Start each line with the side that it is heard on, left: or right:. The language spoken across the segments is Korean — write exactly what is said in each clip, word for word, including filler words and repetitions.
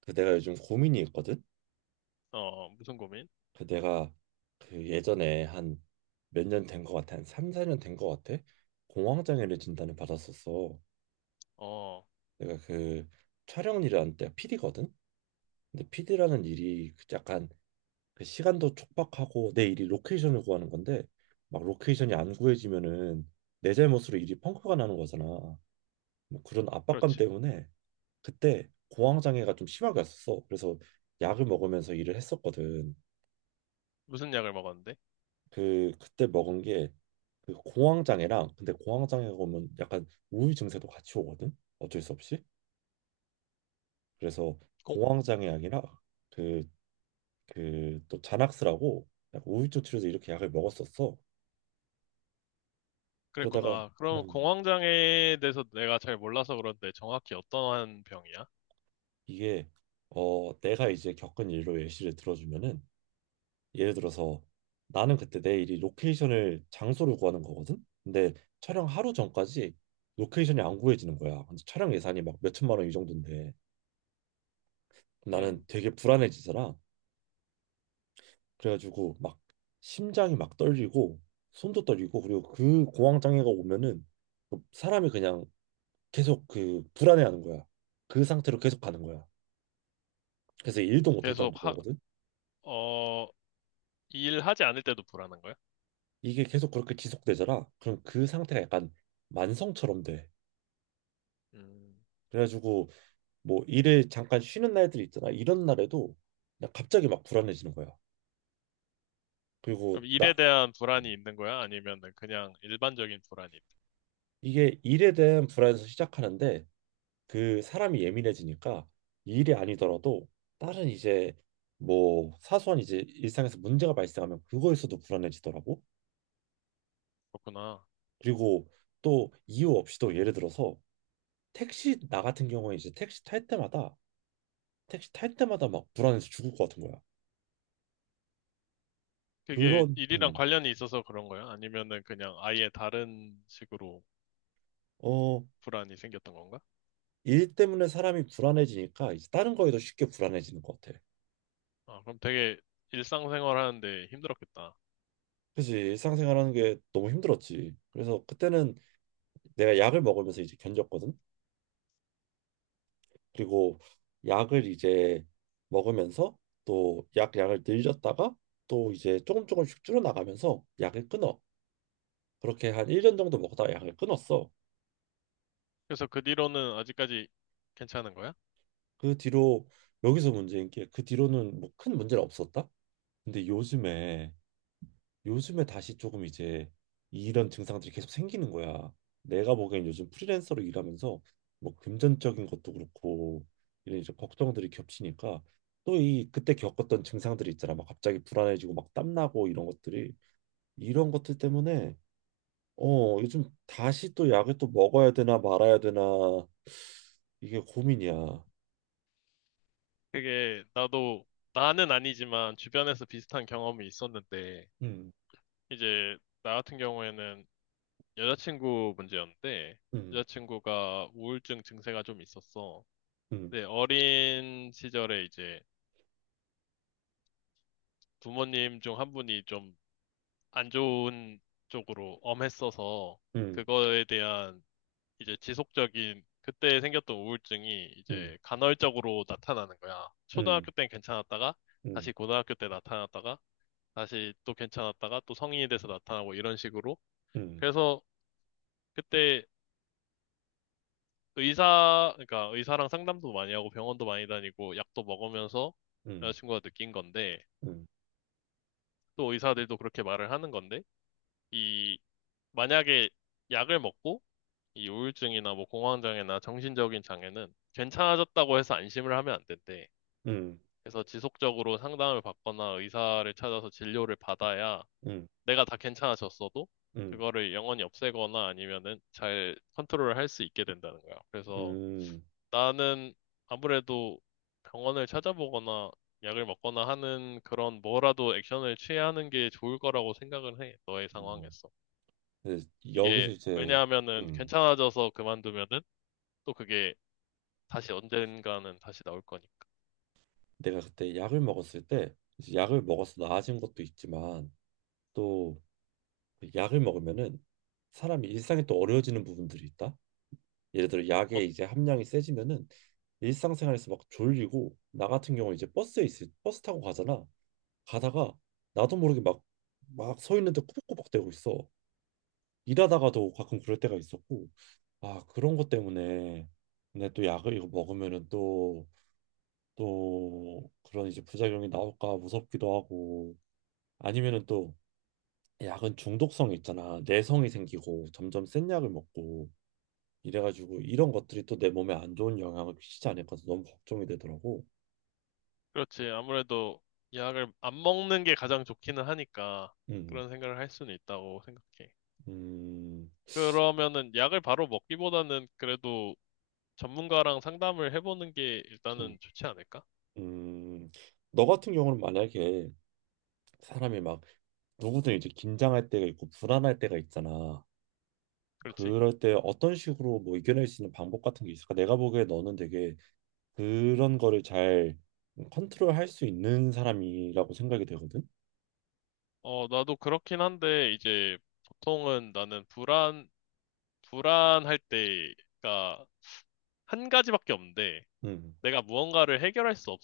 right: 그 내가 요즘 고민이 있거든.
left: 어, 무슨 고민?
right: 그 내가 그 예전에 한 몇 년 된 것 같아. 한 삼, 사 년 된 것 같아. 공황장애를 진단을 받았었어.
left: 어,
right: 내가 그 촬영 일하는 때가 피디거든. 근데 피디라는 일이 그 약간 그 시간도 촉박하고 내 일이 로케이션을 구하는 건데 막 로케이션이 안 구해지면은 내 잘못으로 일이 펑크가 나는 거잖아. 뭐 그런 압박감
left: 그렇지.
right: 때문에 그때 공황장애가 좀 심하게 왔었어. 그래서 약을 먹으면서 일을 했었거든.
left: 무슨 약을 먹었는데?
right: 그 그때 먹은 게 그 공황장애랑 근데 공황장애가 오면 약간 우울 증세도 같이 오거든 어쩔 수 없이 그래서
left: 공,
right: 공황장애 약이랑 그 그 또 자낙스라고 약간 우울증 치료제 이렇게 약을 먹었었어. 그러다가
left: 그랬구나. 그럼
right: 음,
left: 공황장애에 대해서 내가 잘 몰라서 그런데 정확히 어떠한 병이야?
right: 이게 어 내가 이제 겪은 일로 예시를 들어주면은 예를 들어서 나는 그때 내 일이 로케이션을 장소를 구하는 거거든. 근데 촬영 하루 전까지 로케이션이 안 구해지는 거야. 근데 촬영 예산이 막 몇천만 원 이 정도인데 나는
left: 음.
right: 되게 불안해지더라. 그래가지고 막 심장이 막 떨리고 손도 떨리고 그리고 그 공황 장애가 오면은 뭐 사람이 그냥 계속 그 불안해하는 거야. 그 상태로 계속 가는 거야. 그래서 일도 못할
left: 계속 하,
right: 정도거든.
left: 어, 일하지 않을 때도 불안한 거야?
right: 이게 계속 그렇게 지속되더라. 그럼 그 상태가 약간 만성처럼 돼.
left: 음.
right: 그래가지고 뭐 일을 잠깐 쉬는 날들이 있잖아. 이런 날에도 그냥 갑자기 막 불안해지는 거야. 그리고
left: 그럼 일에
right: 나
left: 대한 불안이 있는 거야? 아니면 그냥 일반적인 불안이 있-
right: 이게 일에 대한 불안에서 시작하는데 그 사람이 예민해지니까 이 일이 아니더라도 다른 이제 뭐 사소한 이제 일상에서 문제가 발생하면 그거에서도 불안해지더라고.
left: 그렇구나.
right: 그리고 또 이유 없이도 예를 들어서 택시 나 같은 경우에 이제 택시 탈 때마다 택시 탈 때마다 막 불안해서 죽을 것 같은 거야.
left: 그게
right: 그런
left: 일이랑
right: 음,
left: 관련이 있어서 그런 거야? 아니면은 그냥 아예 다른 식으로
right: 어,
left: 불안이 생겼던 건가?
right: 일 때문에 사람이 불안해지니까 이제 다른 거에도 쉽게 불안해지는 것 같아.
left: 아, 그럼 되게 일상생활 하는데 힘들었겠다.
right: 그치 일상생활하는 게 너무 힘들었지. 그래서 그때는 내가 약을 먹으면서 이제 견뎠거든. 그리고 약을 이제 먹으면서 또 약 양을 늘렸다가 또 이제 조금 조금씩 줄어나가면서 약을 끊어. 그렇게 한 일 년 정도 먹다가 약을 끊었어.
left: 그래서 그 뒤로는 아직까지 괜찮은 거야?
right: 그 뒤로 여기서 문제인 게 그 뒤로는 뭐 큰 문제는 없었다. 근데 요즘에 요즘에 다시 조금 이제 이런 증상들이 계속 생기는 거야. 내가 보기엔 요즘 프리랜서로 일하면서 뭐 금전적인 것도 그렇고 이런 이제 걱정들이 겹치니까 또 이 그때 겪었던 증상들이 있잖아. 막 갑자기 불안해지고 막 땀나고 이런 것들이 이런 것들 때문에 어 요즘 다시 또 약을 또 먹어야 되나 말아야 되나 이게 고민이야.
left: 그게 나도 나는 아니지만 주변에서 비슷한 경험이 있었는데
right: 음,
left: 이제 나 같은 경우에는 여자친구 문제였는데
right: 음,
left: 여자친구가 우울증 증세가 좀 있었어.
right: 음,
left: 근데 어린 시절에 이제 부모님 중 한 분이 좀 안 좋은 쪽으로 엄했어서
right: 음,
left: 그거에 대한 이제 지속적인 그때 생겼던 우울증이
right: 음,
left: 이제 간헐적으로 나타나는 거야.
right: 음,
left: 초등학교 땐 괜찮았다가
right: 음,
left: 다시 고등학교 때 나타났다가 다시 또 괜찮았다가 또 성인이 돼서 나타나고 이런 식으로.
right: 음,
left: 그래서 그때 의사, 그러니까 의사랑 상담도 많이 하고 병원도 많이 다니고 약도 먹으면서
right: 음,
left: 여자친구가 느낀 건데
right: 음,
left: 또 의사들도 그렇게 말을 하는 건데 이 만약에 약을 먹고 이 우울증이나 뭐 공황장애나 정신적인 장애는 괜찮아졌다고 해서 안심을 하면 안 된대.
right: 음,
left: 그래서 지속적으로 상담을 받거나 의사를 찾아서 진료를 받아야
right: 음,
left: 내가 다 괜찮아졌어도
right: 음.
left: 그거를 영원히 없애거나 아니면은 잘 컨트롤을 할 수 있게 된다는 거야. 그래서
right: 음,
left: 나는 아무래도 병원을 찾아보거나 약을 먹거나 하는 그런 뭐라도 액션을 취해야 하는 게 좋을 거라고 생각을 해. 너의
right: 음.
left: 상황에서.
right: 근데
left: 이게
right: 여기서 이제
left: 왜냐하면은
right: 음,
left: 괜찮아져서 그만두면은 또 그게 다시 언젠가는 다시 나올 거니까.
right: 내가 그때 약을 먹었을 때 이제 약을 먹어서 나아진 것도 있지만 또그 약을 먹으면은 사람이 일상이 또 어려워지는 부분들이 있다. 예를 들어 약의 이제 함량이 세지면은 일상생활에서 막 졸리고 나 같은 경우 이제 버스에 있을 버스 타고 가잖아. 가다가 나도 모르게 막 막 서 있는데 꾸벅꾸벅대고 있어. 일하다가도 가끔 그럴 때가 있었고 아 그런 것 때문에 근데 또 약을 이거 먹으면은 또 또 그런 이제 부작용이 나올까 무섭기도 하고 아니면은 또 약은 중독성이 있잖아. 내성이 생기고 점점 센 약을 먹고 이래가지고 이런 것들이 또 내 몸에 안 좋은 영향을 끼치지 않을까 해서 너무 걱정이 되더라고.
left: 그렇지. 아무래도 약을 안 먹는 게 가장 좋기는 하니까
right: 음,
left: 그런 생각을 할 수는 있다고 생각해.
right: 음,
left: 그러면은 약을 바로 먹기보다는 그래도 전문가랑 상담을 해보는 게
right: 음,
left: 일단은 좋지 않을까?
right: 음. 너 같은 경우는 만약에 사람이 막 누구든 이제 긴장할 때가 있고 불안할 때가 있잖아.
left: 그렇지.
right: 그럴 때 어떤 식으로 뭐 이겨낼 수 있는 방법 같은 게 있을까? 내가 보기에 너는 되게 그런 거를 잘 컨트롤할 수 있는 사람이라고 생각이 되거든.
left: 어, 나도 그렇긴 한데 이제 보통은 나는 불안, 불안할 때가 한 가지밖에 없는데
right: 음,
left: 내가 무언가를 해결할 수 없,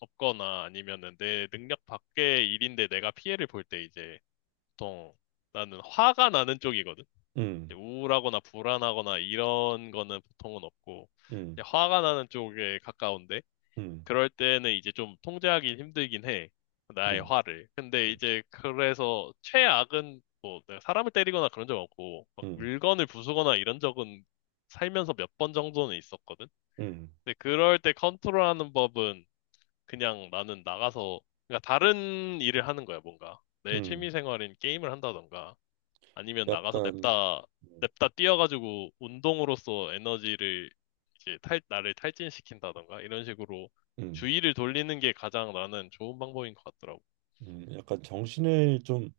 left: 없거나 아니면은 내 능력 밖의 일인데 내가 피해를 볼 때 이제 보통 나는 화가 나는 쪽이거든. 이제
right: 음,
left: 우울하거나 불안하거나 이런 거는 보통은 없고
right: 음,
left: 이제 화가 나는 쪽에 가까운데
right: 음,
left: 그럴 때는 이제 좀 통제하기 힘들긴 해. 나의
right: 음,
left: 화를. 근데 이제 그래서 최악은 뭐 내가 사람을 때리거나 그런 적 없고 막
right: 음,
left: 물건을 부수거나 이런 적은 살면서 몇 번 정도는 있었거든.
right: 음,
left: 근데 그럴 때 컨트롤하는 법은 그냥 나는 나가서 그러니까 다른 일을 하는 거야, 뭔가. 내
right: 음,
left: 취미 생활인 게임을 한다던가. 아니면 나가서
right: 약간,
left: 냅다,
right: 음,
left: 냅다 뛰어가지고 운동으로써 에너지를 이제 탈, 나를 탈진시킨다던가 이런 식으로
right: 음,
left: 주의를 돌리는 게 가장 나는 좋은 방법인 것 같더라고.
right: 음. 약간 정신을 좀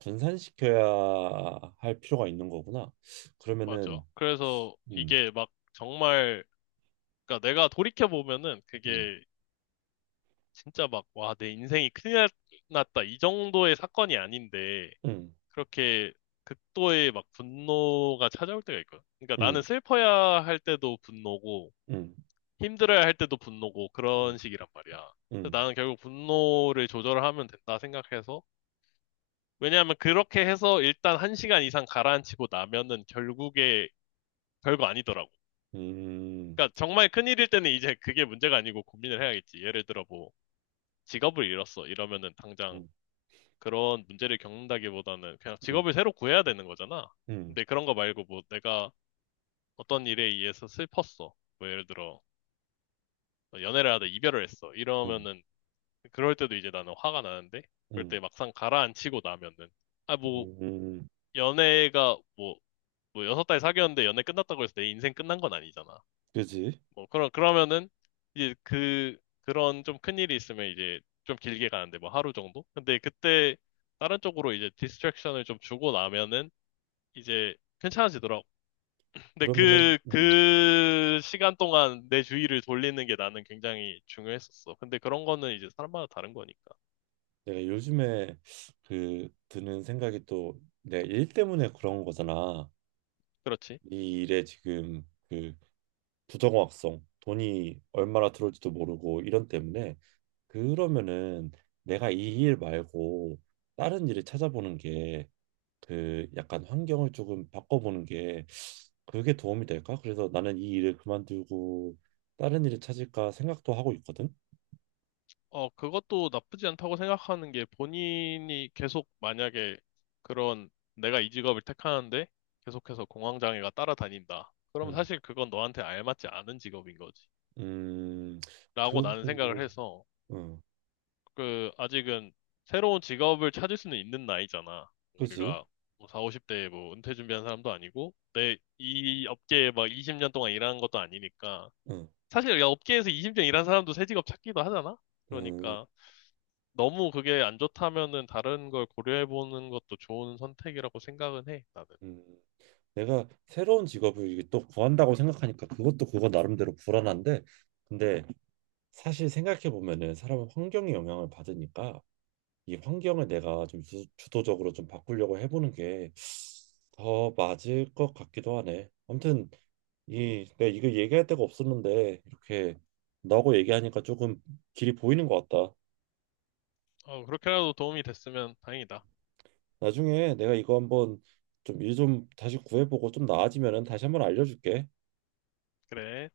right: 분산시켜야 할 필요가 있는 거구나.
left: 맞아.
right: 그러면은,
left: 그래서
right: 음,
left: 이게 막 정말, 그러니까 내가 돌이켜보면은 그게
right: 음,
left: 진짜 막, 와, 내 인생이 큰일 날- 났다. 이 정도의 사건이 아닌데,
right: 음,
left: 그렇게 극도의 막 분노가 찾아올 때가 있거든. 그러니까 나는
right: 음,
left: 슬퍼야 할 때도 분노고,
right: 음,
left: 힘들어야 할 때도 분노고
right: 음,
left: 그런 식이란 말이야. 그래서
right: 음,
left: 나는 결국 분노를 조절하면 된다 생각해서 왜냐하면 그렇게 해서 일단 한 시간 이상 가라앉히고 나면은 결국에 별거 아니더라고.
right: 음,
left: 그러니까 정말 큰일일 때는 이제 그게 문제가 아니고 고민을 해야겠지. 예를 들어 뭐 직업을 잃었어 이러면은 당장
right: 음,
left: 그런 문제를 겪는다기보다는 그냥
right: 음,
left: 직업을 새로 구해야 되는 거잖아.
right: 음,
left: 근데 그런 거 말고 뭐 내가 어떤 일에 의해서 슬펐어. 뭐 예를 들어 연애를 하다 이별을 했어.
right: 음,
left: 이러면은 그럴 때도 이제 나는 화가 나는데, 그럴
right: 음,
left: 때 막상 가라앉히고 나면은, 아, 뭐,
right: 음,
left: 연애가 뭐, 뭐 여섯 달 사귀었는데 연애 끝났다고 해서 내 인생 끝난 건 아니잖아.
right: 그지?
left: 뭐, 그러, 그러면은, 이제 그, 그런 좀 큰일이 있으면 이제 좀 길게 가는데, 뭐 하루 정도? 근데 그때 다른 쪽으로 이제 디스트랙션을 좀 주고 나면은, 이제 괜찮아지더라고. 근데
right: 그러면은,
left: 그,
right: 음.
left: 그 시간 동안 내 주의를 돌리는 게 나는 굉장히 중요했었어. 근데 그런 거는 이제 사람마다 다른 거니까.
right: 내가 요즘에 그 드는 생각이 또 내가 일 때문에 그런 거잖아.
left: 그렇지.
right: 이 일에 지금 그 부정확성, 돈이 얼마나 들어올지도 모르고 이런 때문에 그러면은 내가 이 일 말고 다른 일을 찾아보는 게 그 약간 환경을 조금 바꿔보는 게 그게 도움이 될까? 그래서 나는 이 일을 그만두고 다른 일을 찾을까 생각도 하고 있거든.
left: 어, 그것도 나쁘지 않다고 생각하는 게 본인이 계속 만약에 그런 내가 이 직업을 택하는데 계속해서 공황장애가 따라다닌다. 그러면
right: 음,
left: 사실 그건 너한테 알맞지 않은 직업인 거지.
right: 음,
left: 라고
right: 그
left: 나는 생각을
right: 부분도,
left: 해서
right: 응,
left: 그 아직은 새로운 직업을 찾을 수는 있는 나이잖아.
right: 그지?
left: 우리가 뭐 사오십 대에 뭐 은퇴 준비한 사람도 아니고 내 이 업계에 막 이십 년 동안 일하는 것도 아니니까
right: 어.
left: 사실 야, 업계에서 이십 년 일한 사람도 새 직업 찾기도 하잖아.
right: 음,
left: 그러니까 너무 그게 안 좋다면은 다른 걸 고려해보는 것도 좋은 선택이라고 생각은 해, 나는.
right: 음. 내가 새로운 직업을 이게 또 구한다고 생각하니까 그것도 그거 나름대로 불안한데 근데 사실 생각해 보면은 사람은 환경에 영향을 받으니까 이 환경을 내가 좀 주, 주도적으로 좀 바꾸려고 해보는 게 더 맞을 것 같기도 하네. 아무튼 이 내가 이거 얘기할 데가 없었는데 이렇게 너하고 얘기하니까 조금 길이 보이는 것 같다.
left: 어, 그렇게라도 도움이 됐으면 다행이다.
right: 나중에 내가 이거 한번 좀 일 좀 다시 구해보고 좀 나아지면은 다시 한번 알려줄게.
left: 그래.